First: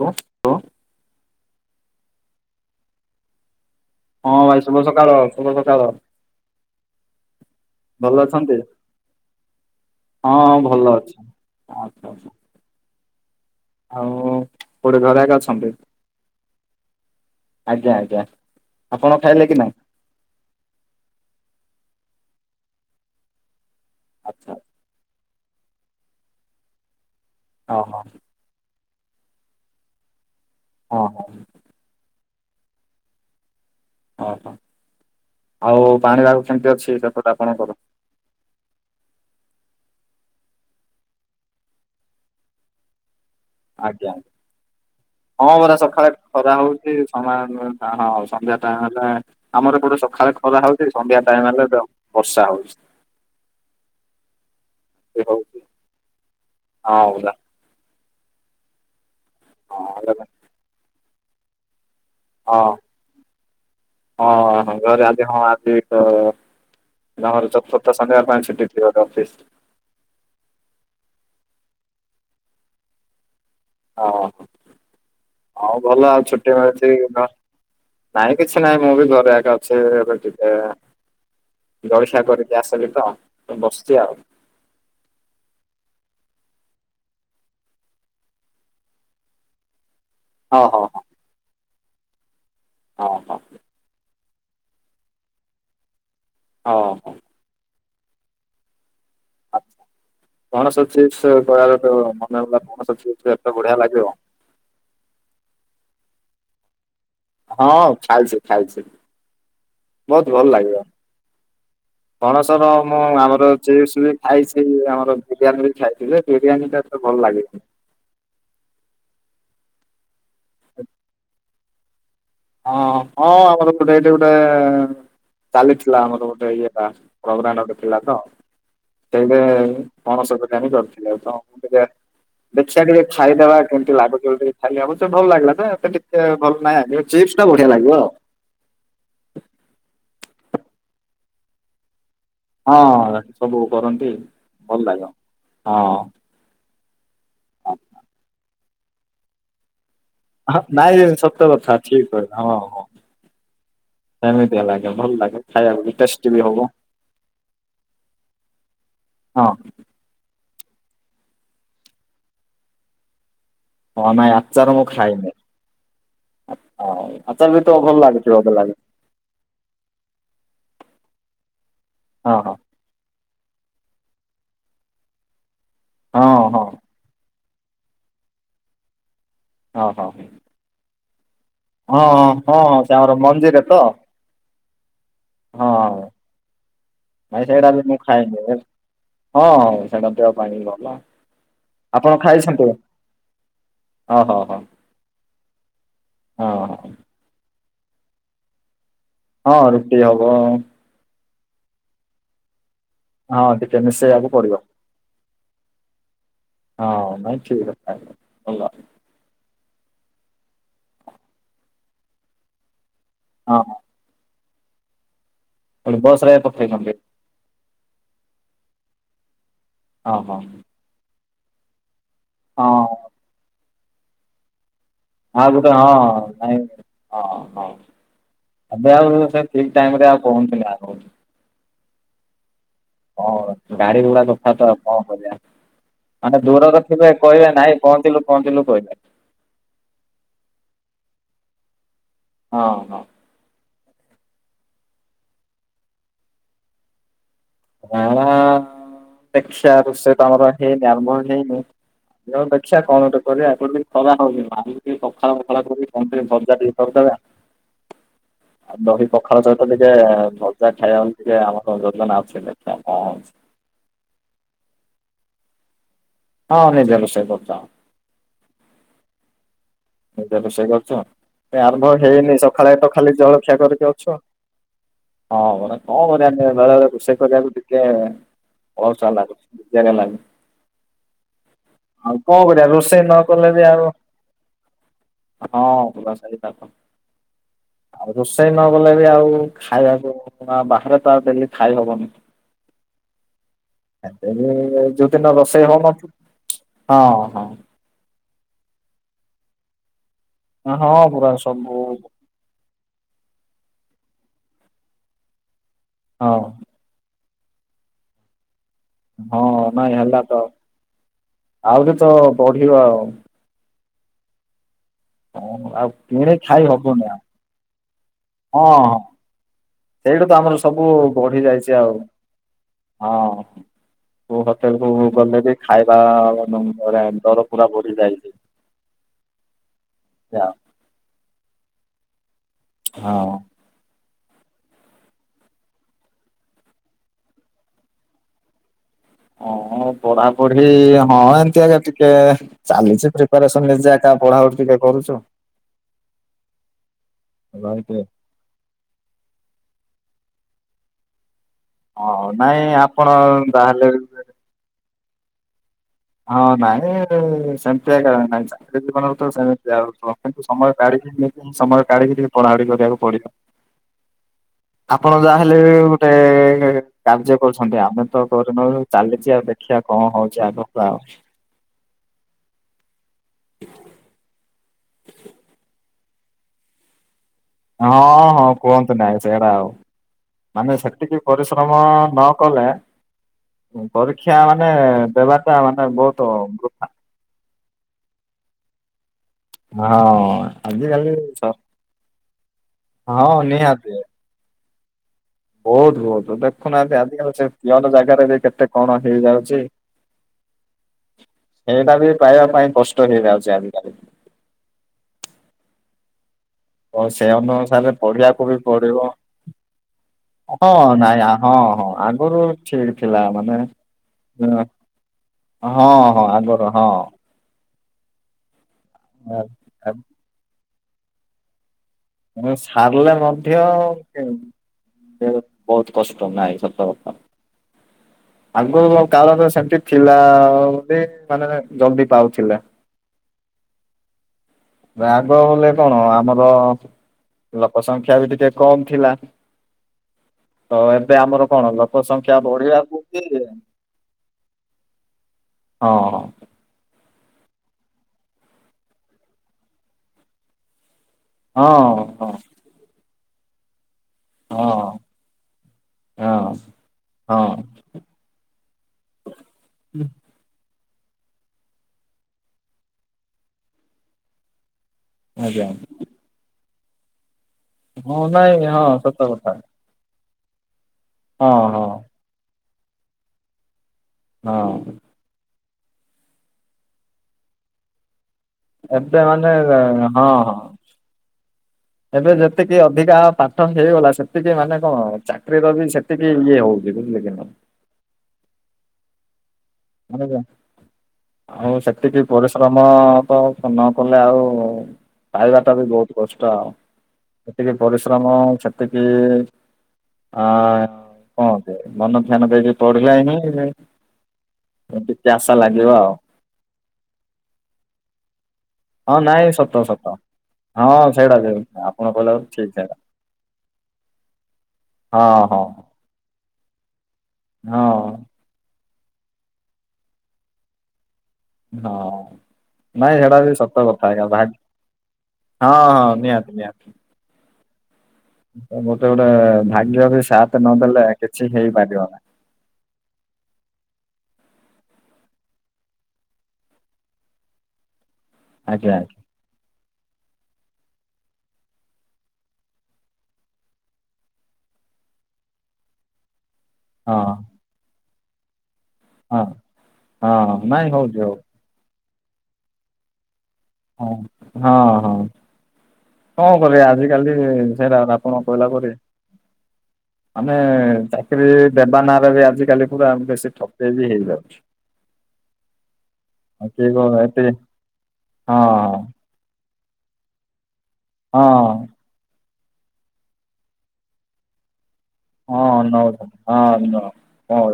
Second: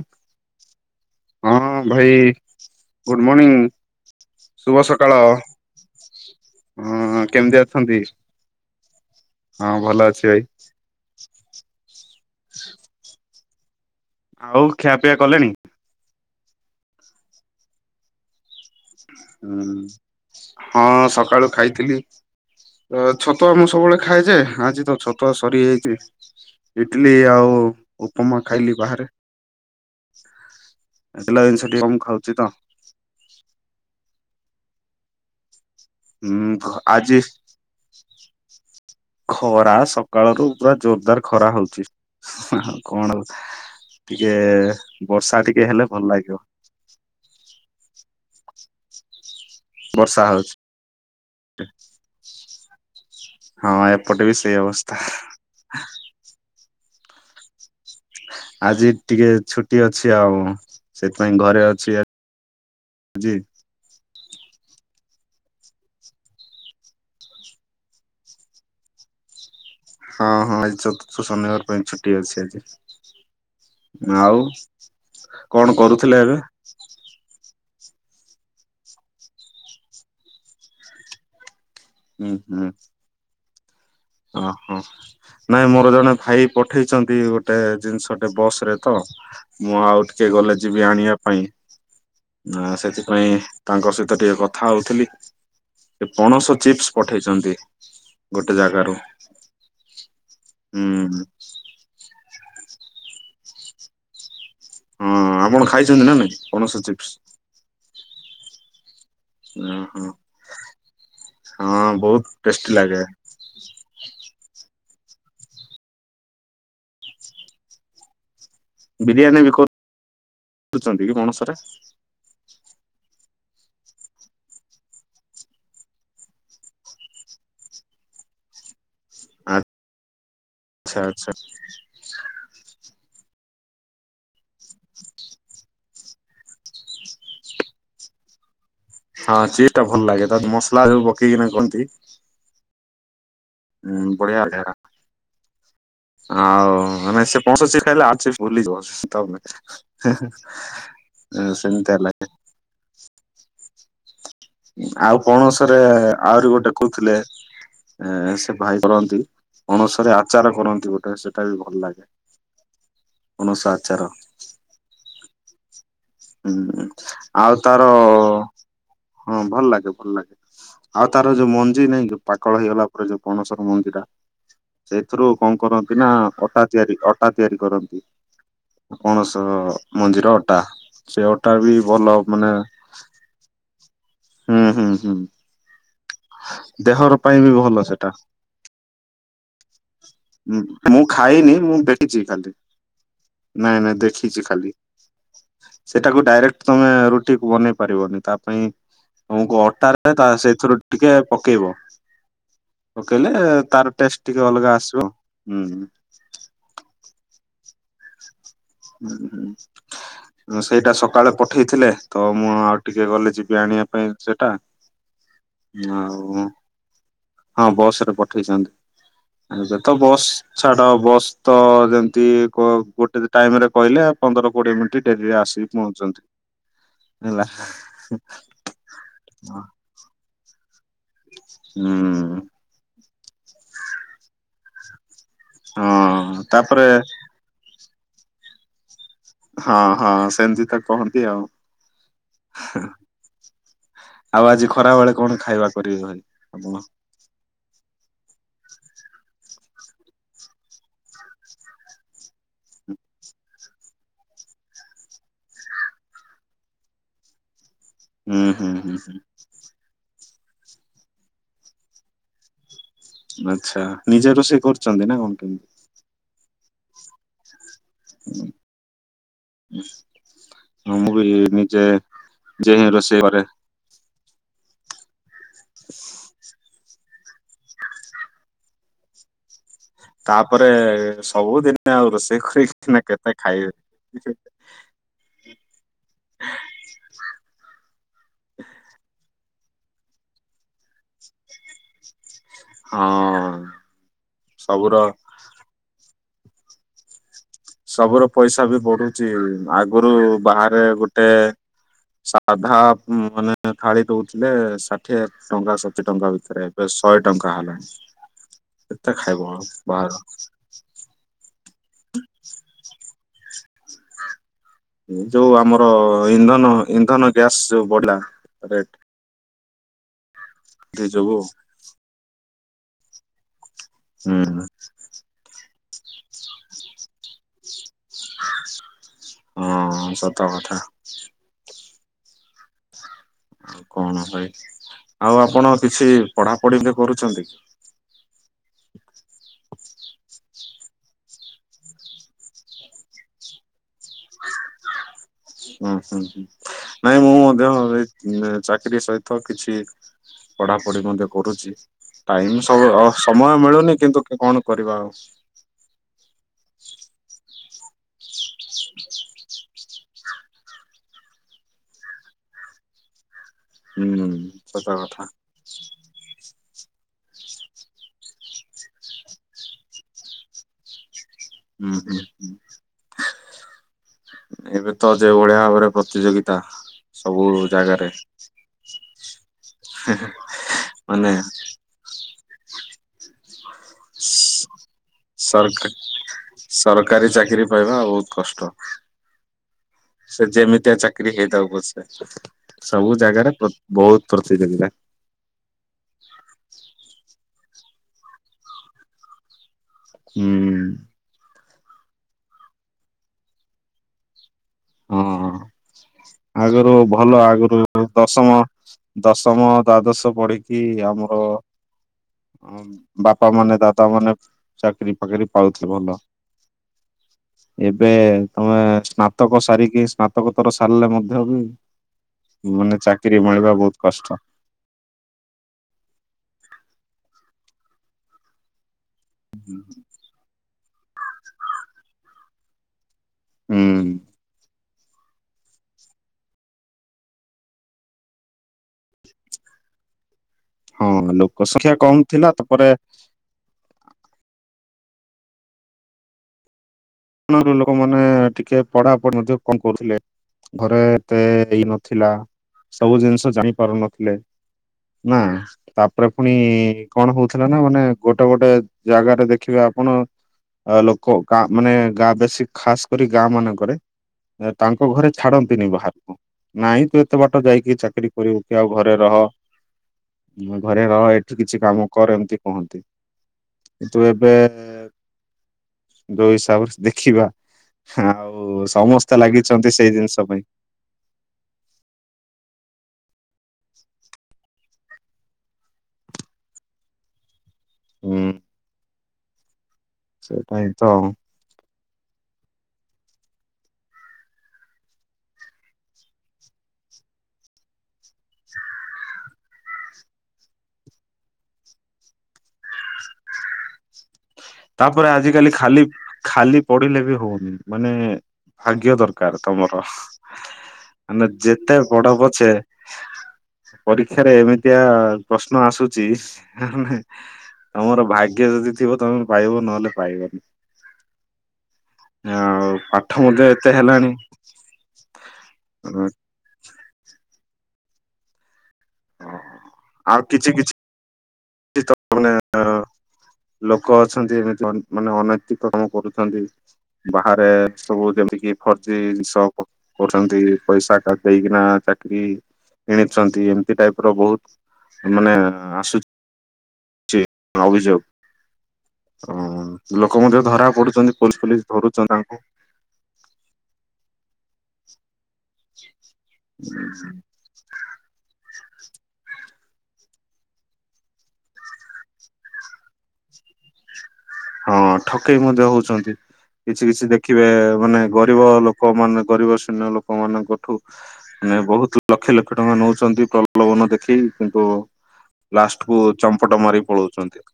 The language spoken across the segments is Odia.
ରୋ ହଁ ଭାଇ ଗୁଡ଼୍ ମଣିଂ। ହଁ ଭାଇ ଶୁଭ ସକାଳ ଶୁଭ ସକାଳ। ହଁ କେମତି ଅଛନ୍ତି ଭଲ ଅଛନ୍ତି? ହଁ ଭଲ ଅଛି ଭାଇ। ହଁ ଭଲ ଅଛି ଆଚ୍ଛା ଆଚ୍ଛା। ଆଉ କୋଉଠ ଖିଆପିଆ ଘରେ ଆଜି କଲେଣି? ଅଛନ୍ତି? ଆଜ୍ଞା ଆଜ୍ଞା। ଆପଣ ଖାଇଲେ କି ହୁଁ ନାଇଁ? ହଁ ସକାଳୁ ଖାଇଥିଲି ଅ ଛତୁଆ ମୁଁ ସବୁବେଳେ ଖାଏ ଯେ ଆଚ୍ଛା ଆଜି ତ ଛତୁଆ ସରିଯାଇଚି ଇଡଲି ଆଉ ଓହୋ ଉପମା ଖାଇଲି ବାହାରେ ହଁ ହଁ ଏକେଲା ଜିନିଷ ଟିକେ କମ୍ ଖାଉଚି ତ। ଓହୋ, ଆଉ ପାଣିପାଗ ହୁଁ କେମିତି ଅଛି ଆଜି ସେପଟେ ଆପଣଙ୍କର? ଖରା ସକାଳ ରୁ ପୁରା ଜୋରଦାର୍ ଖରା ହଉଚି ହେ-ହେ। କଣ ଆଜ୍ଞା ଆଜ୍ଞା ଟିକେ ବର୍ଷା ହଁ ଟିକେ ପରା ହେଲେ ସକାଳେ ଭଲ୍ ଲାଗିବ। [unintelligible] ହଁ ସନ୍ଧ୍ୟା ଟାଇମ୍ ହେଲେ ଆମର ଏପଟେ ବର୍ଷା ସଖାଳେ ହଉଛି ଖରା ହଉଚି, ସନ୍ଧ୍ୟା ଟାଇମ୍ ହେଲେ ବର୍ଷା ହଉଛି। ହଁ ଏପଟେ ବି ସେଇ ଅବସ୍ତା। ହଉଛି ହଁ ପରା। ଆଜି ଟିକେ ଛୁଟି ଅଛି ଆଉ, ସେଥିପାଇଁ ଘରେ ଅଛି ଆ। ହଁ-ହଁ ଘରେ ଆଜି ହଁ ଆଜି ତ ତମର ଚତୁର୍ଥ ଶନିବାର ପାଇଁ ଛୁଟି ଥିବ ତ ଅଫିସ୍। ହଁ-ହଁ ଆଜି ଚତୁର୍ଥ ଶନିବାର ପାଇଁ ଛୁଟି ଅଛି ଆଜି। ହଁ ଆଉ କଣ ଆଉ ଭଲ କରୁଥିଲେ ଆଉ ଏବେ? ଛୁଟି ମିଳିଚି ତ। ନାଇଁ କିଛି ନାହିଁ, ମୁଁ ବି ଘରେକା ଅଛି ଏବେ ଟିକେ। ଜଳିଖିଆ ହୁଁ କରିକି ଆସିଲି ତ ମୁଁ ବଶ୍ଚି ଆଉ। ଅ ହୋ। ନାଇଁ ମୋର ଜଣେ ଭାଇ ପଠେଇଚନ୍ତି ଗୋଟେ ଜିନିଷଟେ ବସ୍ ରେ ତ। ମୁଁ ଆଉ ଟିକେ ଗଲେ ହଁ ହଁ ଯିବି ଆଣିବା ପାଇଁ, ଆ ହଁ ହଁ ସେଥିପାଇଁ ତାଙ୍କ ସହିତ ଟିକେ କଥା ହଉଥିଲି, ସେ ପଣସ ହଁ ହଁ ଚିପ୍ସ ହଁ। ପଠେଇଚନ୍ତି ଗୋଟେ ଜାଗାରୁ। ଆଚ୍ଛା ପଣସ ହୁଁ। ଚିପ୍ସ କହିବାକୁ ଗଲେ ମନେ ହେଲା ପଣସ ଚିପ୍ସ ଏତେ ବଢିଆ ଲାଗିବ। ହଁ ଆପଣ ଖାଇଚନ୍ତି ନା ନାଇଁ ପଣସ ଚିପ୍ସ? ହଁ ଖାଇଛି-ଖାଇଛି। ଓହୋ ବହୁତ୍ ଭଲ ଲାଗିବ, ହଁ ବହୁତ ଟେଷ୍ଟି ପଣସର ଲାଗେ ମୁଁ ଆମର ଚିପ୍ସ ବି ଖାଇଛି, ଆମର ବିରିୟାନୀ ବି ଖାଇଥିଲି ବିରିୟାନୀ ଟା ଏତେ ଭଲ୍ ଲାଗେନି। ବିରିୟାନୀ ବି କରୁଚନ୍ତି ପଣସ ରେ? ହଁ-ହଁ ଆମର ଗୋଟାଏ ଏଇଠି ଗୋଟାଏ ଚାଲିଥିଲା ଆମର ଗୋଟେ ଇଏଟା ପ୍ରୋଗ୍ରାମ ଗୋଟେ ଥିଲା ତ [unintelligible] ପଣସ ତରକାରୀ ଆଚ୍ଛା କରିଥିଲେ ଆଚ୍ଛା [unintelligible] ଦେଖିଆ ଟିକେ ଖାଇଦବା କେମିତି ଲାଗୁଚି ବୋଲି ଟିକେ। ଖାଲି ଅବସ୍ୟ ଭଲ ଲାଗିଲାନି ତ ଏତେ ଟିକେ ଭଲ ନାହିଁ, ଚିପ୍ସ ଟା ବଢିଆ ଲାଗିବ ଆଉ। ହଁ ଚପ୍ସ୍ ଟା ଭଲ ଲାଗେ ତା ଯୋଉ ମସଲା ସବୁ ପକେଇକିନା କରନ୍ତି। ହଁ ସବୁ କରନ୍ତି ଭଲ୍ ଲାଗେ ହଁ। ଆଉ ମାନେ ସେ ପଣସ ଚିପ୍ସ ଖାଇଲେ ଆଳୁ ଚିପ୍ସ ଭୁଲିି ଯିବ ତମେ। ହେ-ହେ ସେମ୍ତିଆ ଲାଗେ। ହଁ-ହଁ। ଭଲ ଆଉ ଲାଗେ ପଣସରେ ଖାଇବାକୁ ବି ଟେଷ୍ଟି ବି ଆହୁରି ହବ ଗୋଟେ କହୁଥିଲେ ଏ ସେ ଭାଇ କରନ୍ତି ହଁ ପଣସରେ ଆ ଚାର କରନ୍ତି ଗୋଟେ ସେଟା ବି ଭଲ୍ ଲାଗେ, ପଣସ ଆ ହଁ ନାଇଁ ଆଚାର ମୁଁ ଖାଇନି, ହୁଁ ଆଚାର ଆଉ ବି ତାର ତ ଭଲ୍ ଲାଗିଥିବ ମତେ ଲାଗୁଚି। ହଁ ଭଲ୍ ଲାଗେ ଭଲ୍ ଲାଗେ, ଆଉ ତାର ଯୋଉ ମଞ୍ଜି ନାଇଁ ଯୋଉ ହଁ ହଁ ପାକଳ ହେଇଗଲା ପଣସର ଯୋଉ ମଞ୍ଜିଟା ସେଇଥିରୁ କଣ କରନ୍ତି ନା ହଁ ଅଟା ହଁ ତିଆରି ଅଟା ତିଆରି କରନ୍ତି, ପଣସ ମଞ୍ଜିର ଅଟା ସେ ଅଟା ବି ଭଲ ମାନେ ହଁଁ-ହଁ ସେ [unintelligible] ମଞ୍ଜିରେ ତ? ହୁଁ-ହୁଁ-ହୁଁ। ହଁ ଭାଇ ସେଇଟା ଭଲ ବି ମୁଁ ସେଟା ଖାଇନି ହଁ ସେଇଟା ଦେହ ପାଇଁ ଭଲ ମୁଁ ଖାଇନି ମୁଁ ଆପଣ ଦେଖିଛି ଖାଲି, ଖାଇଛନ୍ତି ନାଇଁ-ନାଇଁ ହଁ ହଁ ଦେଖିଛି ହଁ ଖାଲି। ସେଟାକୁ ଡାଇରେକ୍ଟ ହଁ ତମେ ରୁଟିକୁ ବନେଇ ପାରିବନି, ତା ପାଇଁ ହଁ ତମକୁ ରୁଟି ଅଟାରେ ହବ ତା ସେଇଥିରୁ ଟିକେ ପକେଇବ, ପକେଇଲେ ହଁ ଟିକେ ତାର ଟେଷ୍ଟ ମିଶେଇବାକୁ ଟିକେ ପଡ଼ିବ ଅଲଗା ଆସିବ ଆଉ। ହୁଁ-ହୁଁ। ହଁଁ [unintelligible] ଭଲ ହୁଁ ହୁଁ ରୋଷେଇ ସକାଳେ ପଠେଇଥିଲେ, ତ ମୁଁ ଆଉ ଟିକେ ଗଲି ଯିବି ହଁ ଆଣିବା ପାଇଁ ସେଟା ଗୋଟେ ବସ୍ରେ ଆଉ ପଠେଇଛନ୍ତି ହଁ ବସ ରେ ପଠେଇଛନ୍ତି ହୁଁ ସେତ ହଁ ବସ୍ ହଁ ଛାଡ ବସ୍ ତ ଯେ ହଁ ଗୋଟେ ଟାଇମ ରେ କହିଲେ ପନ୍ଦର କୋଡିଏ ମିନିଟ୍ ଡେରିରେ ହଁ ଆସିକି ଗୋଟେ ହଁ ପହଞ୍ଚୁଛନ୍ତି ନାଇଁ ହଁ ହେଲା। ହଁ। ଏବେ ଆଉ ସେ ଠିକ ଟାଇମ ରେ ଆଉ ପହଞ୍ଚିଲା ପ ହୁଁ। ହଁ ଗାଡି ଗୁଡା କଥା ତ କଣ କରିବା, ମାନେ ହଁ ଦୂର ରେ ତାପରେ ଥିବେ କହିବେ ନାଇଁ ପହଞ୍ଚିଲୁ ପହଞ୍ଚିଲୁ କହିବେ। ହଁ ହଁ ସେମିତି ତ କୁହନ୍ତି ଆଉ ହଁ ଆଉ ଆଜି ଖରା ବେଳେ କଣ ଖାଇବା କରିବେ ଭାଇ ଆପଣ? ହ ଦେଖିବା ରୋଷେଇ ତ ଆମର ହେଇନି ଆରମ୍ଭ ହେଇନି। ହଉ ଦେଖିିବା କଣ ଗୋଟେ କରିବା, ଜଦି ଖରା ହଉନିି ପଖାଳ ଫଖାଳ କରିକି, କଣ ଟିକେ ଭଜା ଟିକେ କରିଦେବା, ହୁଁ ହୁଁ ହୁଁ ଦହୀ ପଖାଳ ସହିତ ଟିକେ ସେ ଭଜା ଖାଇବାକୁ ଟିକେ ଆମର ଜେଜନା ଅଛି ହେଲେ ଆଚ୍ଛା ନିଯେ ରୋଷେଇ କରୁଛନ୍ତି ନା କଣ କେମିତି? ହଁ ନିଯେ ରୋଷେଇ କରୁଛ। [inaudible] ଏବେ ରୋଷେଇ ହଁ କରୁଛ, ମୁଁ ବି ଏବେ ନିଜେ ଆରମ୍ଭ ହେଇନି ସକାଳେ ନିଜେ ହିଁ ତ ଖାଲି ରୋଷେଇ କରେ। ଜଳଖିଆ କରିକି ଅଛୁ। ହଁ ପରା କଣ କରିବା ବେଳେବେଳେ ରୋଷେଇ କରିବାକୁ ଡି ଟିକେ ଅଳୁଶୁଆ ଲାଗୁଛି। ବିଜାରିଆ ଲାଗୁଛି। ତାପରେ ସବୁଦିନେ ଆଉ କଣ ରୋଷେଇ କରିବା ରୋଷେଇ କରିକି ନ କେତେ କଲେ ବି ଖାଇବେ। ଆଉ ହଁ ପରା ସେଇଟା ତ ଆଉ ରୋଷେଇ ନ କଲେ ବି ଆଉ ଖାଇବାକୁ ବାହାରେ ତ ଆଉ ଡେଲି ଖାଇ ହବନି। ହଁ ଏବେ ବି ସବୁର ଯୋଉ ଦିନ ରୋଷେଇ ହଉନ ହଁ, ହଁ। ସବୁର ପଇସା ବି ବଢୁଛି ଆଗରୁ ବାହାରେ ହଁ ଗୋଟେ ପୁରା ସବୁ ସାଧା ମାନେ ଥାଳି ଦଉଥିଲେ ଷାଠିଏ ଟଙ୍କା, ସତୁରି ଟଙ୍କା ହଁ ଭିତରେ। ଏବେ ଶହେ ଟଙ୍କା ହେଲାଣି। କେତେ ହଁ ଖାଇବ ଆଉ ନାଇଁ ବାହାର ହେଲା ତ, ଆହୁରି ତ ବଢିବ ଆଉ। ଯୋଉ ହଁ ଆମର ଆଉ କିଣି ଖାଇ ଇନ୍ଧନ, ହବନି ଆଉ ଇନ୍ଧନ ଗ୍ୟାସ ଯୋଉ ବଢିଲା ରେଟ୍। ସେଇଟୁ ତ ଆମର ସବୁ ବୃଦ୍ଧି ଯୋଗୁ ବଢି ଯାଇଛି ଆଉ ହଁ। କୋଉ ହୁଁ ହୋଟେଲ କୁ ଗଲେ ବି ଖାଇବା ଦର ପୁରା ବଢିଯାଇ ହଁ, ସତ କଥା। ହଁ। ଆଉ ଆପଣ କିଛି ପଢାପଢି ଏବେ କରୁଛନ୍ତି? ହଁ ପଢାପଢି ହଁ ଏମିତି ଆଜ୍ଞା ଟିକେ ଚାଲିଛି ପ୍ରିପାରେସନ ନିଯେ ଆକା ପଢା ପଢି ଟିକେ କରୁଛୁ। ହୁଁ, ହୁଁ, ହୁଁ ନାଇଁ ମୁଁ ମଧ୍ୟ ରହିବେ ଉ ଚାକିରୀ ସହିତ କିଛି ପଢାପଢି ମଧ୍ୟ କରୁଛି। ହଁ ନାଇଁ ଟାଇମ ସବୁ ଆପଣ ସମୟ ତାହେଲେ ମିଳୁନି କିନ୍ତୁ କଣ କରିବା ଆଉ? ହଁ ନାଇଁ ଏବେ ସେମତି ଆକା। [unintelligible] ସେମିତି ସମୟ କାଢିକି ନେଇ ସମୟ କାଢିକି ଟିକେ ପଢାପଢ଼ି କରିବାକୁ ପଡିବ। ହୁଁ, ସତ କଥା। ହେଲେ ଗୋଟେ କାର୍ଯ୍ୟ କରୁଛନ୍ତି ଆମେ ତ କରୁନୁ ଚାଲିଛି ଆଉ ଦେଖିବା କଣ ହଉଛି ଆଗକୁ ଆଉ? ଉହୁଁ। ଏବେ ତ ଯେଉ ଭଳିଆ ଭାବରେ ପ୍ରତିଯୋଗିତା ସବୁ ଜାଗାରେ ହଁ ହଁ କୁହନ୍ତୁ ନାଇଁ ସେଇରା ଆଉ। ମାନେ ସେତିକି ମାନେ ପରିଶ୍ରମ ହଁ ନ କଲେ ପରୀକ୍ଷା ମାନେ ଦେବାଟା ସରକା ମାନେ ବହୁତ ବୃଥା। ସରକାରୀ ଚାକିରି ପାଇବା ବହୁତ କଷ୍ଟ। ହଁ ସେ ଯେମିତିଆ ଆଜିକାଲି ଚାକିରି ହେଇଥାଉ ପଛେ ସବୁ ହଁ ଜାଗାରେ ନିହାତି ବହୁତ ପ୍ରତିଯୋଗିତା। ବହୁତ ବହୁତ ଦେଖୁନାହାନ୍ତି ଆଜିିକାଲି ସେ ପିଅନ ଜାଗାରେ ବି କେତେ କଣ ହେଇଯାଉଛି? ହୁଁ। ସେଇଟା ବି ପାଇବା ପାଇଁ କଷ୍ଟ ହେଇଯାଉଛି ଆଜିକାଲି। ହଁ। ଆଗରୁ ତ ସେ ଭଲ ଆଗରୁ ଅନୁସାରେ ପଢିବାକୁ ଦଶମ ବି ପଡିବ। ଦଶମ, ଦ୍ଵାଦଶ ହଁ ପଢି ନାଇଁ ଆମର ହଁ ହଁ ଆଗରୁ ଠିକ ଥିଲା ବାପା ମାନେ, ଦାଦା ମାନେ ଚାକିରି ଫାକିରି ହଁ ପାଉଥି ଭଲ। ହଁ ଆଗରୁ ହଁ। ଏବେ ତମେ ସ୍ନାତକ ସାରିକି ସ୍ନାତକତର ସାରିଲେ ମଧ୍ୟ ବି ମାନେ ସାରିଲେ ଚାକିରି ମଧ୍ୟ ମିଳିବା ବହୁତ କଷ୍ଟ। ବୋ ବହୁତ କଷ୍ଟ ନାହିଁ ସତ କଥା। ଆଗରୁ କାଳର ସେମତି ଥିଲା ମାନେ ଜଲଦି ପାଉଥିଲା। ହୁଁ। ରାଗ ବଲେ କଣ ଆମର ଲୋକ ସଂଖ୍ୟା ବି ଟିକେ କମ ଥିଲା। ତ ହଁ ଏବେ ଆମର କଣ ଲୋକ କମ ସଂଖ୍ୟା ଥିଲା ତାପରେ ବଢିବାକୁ କିମ୍ ହଁ। ଆଗରୁ ଲୋକମାନେ ଟିକେ ପଢାପଢି ମଧ୍ୟ କଣ କରୁଥିଲେ ଘରେ ଏତେ ହଁ ହେଇ ହଁ ନଥିଲା, ସବୁ ଜିନିଷ ଜାଣିପାରୁନ ଥିଲେ। ହଁ ନା ତାପରେ ପୁଣି ହଁ କଣ ହଁ ହଉଥିଲା ନା ମାନେ ଗୋଟେ ଗୋଟେ ଜାଗାରେ ଦେଖିବେ ଆପଣ ଲୋକ ଗା ମାନେ ଗାଁ ବେଶୀ ଖାସ କରି ଗାଁ ମାନଙ୍କରେ ତାଙ୍କ ଘରେ ଆଜ୍ଞା ଛାଡ଼ନ୍ତିନି ବାହାରେ। ନାଇଁ ତୁ ଏତେ ବାଟ ଯାଇକି ହଁ ଚାକିରି ନାଇଁ କରିବୁ କି ହଁ ଆଉ ଘରେ ସତ ରହ। କଥା ମ ଘରେ ରହେ ଏଠି ହଁ କିଛି ହଁ କାମ କର ଏମତି କୁହନ୍ତି। ତୁ ଏବେ ହଁ ଯୋଉ ହିସାବରେ ଦେଖିବା ଆଉ ଏବେ ସମସ୍ତେ ମାନେ ଲାଗିଛନ୍ତି ସେଇ ହଁ ଜିନିଷ ହଁ ପାଇଁ। ଏବେ ଯେତିକି ଅଧିକା ପାଠ ହେଇଗଲା ସେତିକି ମାନେ କଣ ଚାକିରିର ବି ସେ ସେତିକି ଇଏ ହଉଛି ବୁଝିଲେ କି ନାଇଁ? ହୁଁ। ମାନେ ସେଇଟା ହିଁ ତ। ଆଉ ସେତିକି ପରିଶ୍ରମ ତ ନ କଲେ ଆଉ ଖାଇବା ଟା ବି ବହୁତ କଷ୍ଟ ଆଉ। ସେତିକି ପରିଶ୍ରମ ସେତିକି ଆ କଣ ମନ ଧ୍ୟାନ ଦେଇକି ପଢିଲାନି। ତାପରେ ଆଜିିକାଲି ଖାଲି ଆଉ ଖାଲି ପଢିଲେ ବି ହଉନି। ମାନେ ଭାଗ୍ୟ ହଁ ନାଇଁ ଦରକାର ସତ ତମର ସତ ହଁ ସେଇଟା ମାନେ ବି ଯେତେ ଆପଣ କହିଲା ବଡ ଠିକ୍ ପଛେ ସେଇଟା ପରୀକ୍ଷାରେ ଏମିତିଆ ହଁ ହଁ ପ୍ରଶ୍ନ ଆସୁଛି। ନାଇଁ ହଁ ତମର ଭାଗ୍ୟ ଯଦି ଥିବ ତମେ ପାଇବ ନହେଲେ ପାଇବନି। ହଁ ଆଉ ନାଇଁ ପାଠ ସେଟା ବି ମଧ୍ୟ ସତ ଏତେ କଥା ହେଲାଣି ଆଜ୍ଞା ଭା ହଁ ହଁ ନିହାତି ନିହାତି। ମୋତେ ଗୋଟେ ଭାଗ୍ୟ ବି ସାଥ ନଦେଲେ କିଛି ହେଇପାରିବ ନାହିଁ। ମାନେ ଲୋକ ଅଛନ୍ତି ଏମିତି ମାନେ ଅନୈତି କାମ କରୁଛନ୍ତି। ବାହାରେ ସବୁ ଯେମିତି ଆଜ୍ଞା ଫର୍ଜି ଆଜ୍ଞା ଜିନିଷ କରୁଛନ୍ତି। ପଇସା ଦେଇକିନା ଚାକିରି କିଣିଛନ୍ତି ଏମିତି ଟାଇପ ର ବହୁତ ମାନେ ଆସୁଛି। ହଁ ହଁ ଅଭିଯୋଗ ଓ ଲୋକ ହଁ ମଧ୍ୟ ନାଇଁ ଧରା ହଉଛି ପଡୁଛନ୍ତି ପୋଲିସ ପୋଲିସ ଧରୁଛ ତାଙ୍କୁ। ହଁ ହଁ ହଁ କଣ କରିବ ଆଜିକାଲି ସେଇଟା କଣ କହିଲା ପରେ ଆମେ ଚାକରି ଦେବା ନାଁରେ ବି ଆଜିକାଲି ପୁରା ବେଶୀ ଠକେଇ ବି ହେଇଯାଉଛି। ହଁ ଠକେଇ ମଧ୍ୟ ହଉଛନ୍ତି ଆଉ କିଏ କିଛି କଣ କିଛି ଏତେ ଦେଖିବେ ମାନେ ଗ ରିବ ହଁ ଲୋକ ମାନ ଗରିବ ଶ୍ରେଣୀ ର ଲୋକମାନଙ୍କଠୁ ହଁ ବହୁତ ଲକ୍ଷ ଲକ୍ଷ ଟଙ୍କା ନେଉଛନ୍ତି ପ୍ରଲୋଭନ ଦେଖେଇ କିନ୍ତୁ ହଁ ଲାଷ୍ଟ କୁ ନଉଛନ୍ତି ଚମ୍ପଟ ହଁ ନ ମାରିକି ପଳଉଛନ୍ତି।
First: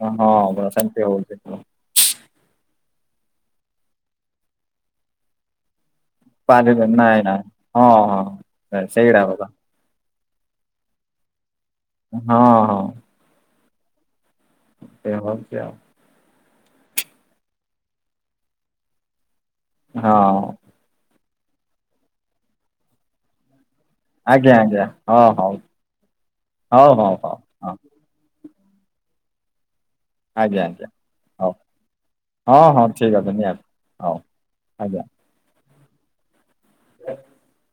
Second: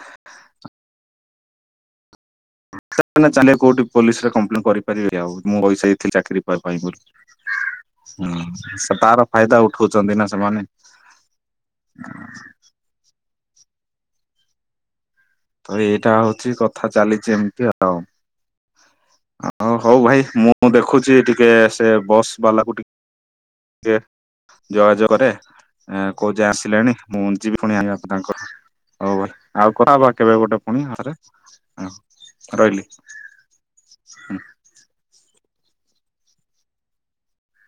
ହଁ [unintelligible] ହଉଛି। ଚାଲେ କୋଉଠି ପୋଲିସରେ କମ୍ପ୍ଲେନ କରିପାରିବି ଆଉ ମୁଁ ପଇସା ଚାକିରୀ ପାଇ ପାଇଁ ପାରିବେ ନାଇଁ ନାଇଁ ହଁ ବୋଲି ହଁ ସେ ସେଇଟା ତାର ପରା ଫାଇଦା ଉ ଦେଖୁଛନ୍ତି ନା ସେମାନେ। ହଁ ହଁ। ସେ ହଁ। ତ ଏଇଟା ହଉଛି କଥା ଚାଲିଛି ଏମିତି ଆଉ ଆଉ ହଉ ଭାଇ ହଁ ମୁଁ ମୁଁ ଦେଖୁଛି ଟିକେ ସେ ବସ୍ ବାଲାକୁ ଟିକେ ଟିକେ ଆଜ୍ଞା ଆଜ୍ଞା ଯୋଗାଯୋଗ ହଁ କରେ ହଉ କୋଉ ଯାଏଁ ହଉ ଆସିଲେଣି ହଉ ମୁଁ ହଉ ଯିବି। ହଁ ପୁଣି ଆଣିବାକୁ ତାଙ୍କର ହଉ ବୋଲି ଆଉ [unintelligible] କେବେ ଗୋଟେ ଆଜ୍ଞା ପୁଣି ଆଜ୍ଞା ହରେ ହଉ ହଁ ରହିଲି। [unintelligible] ହଉ ଆଜ୍ଞା [unintelligible]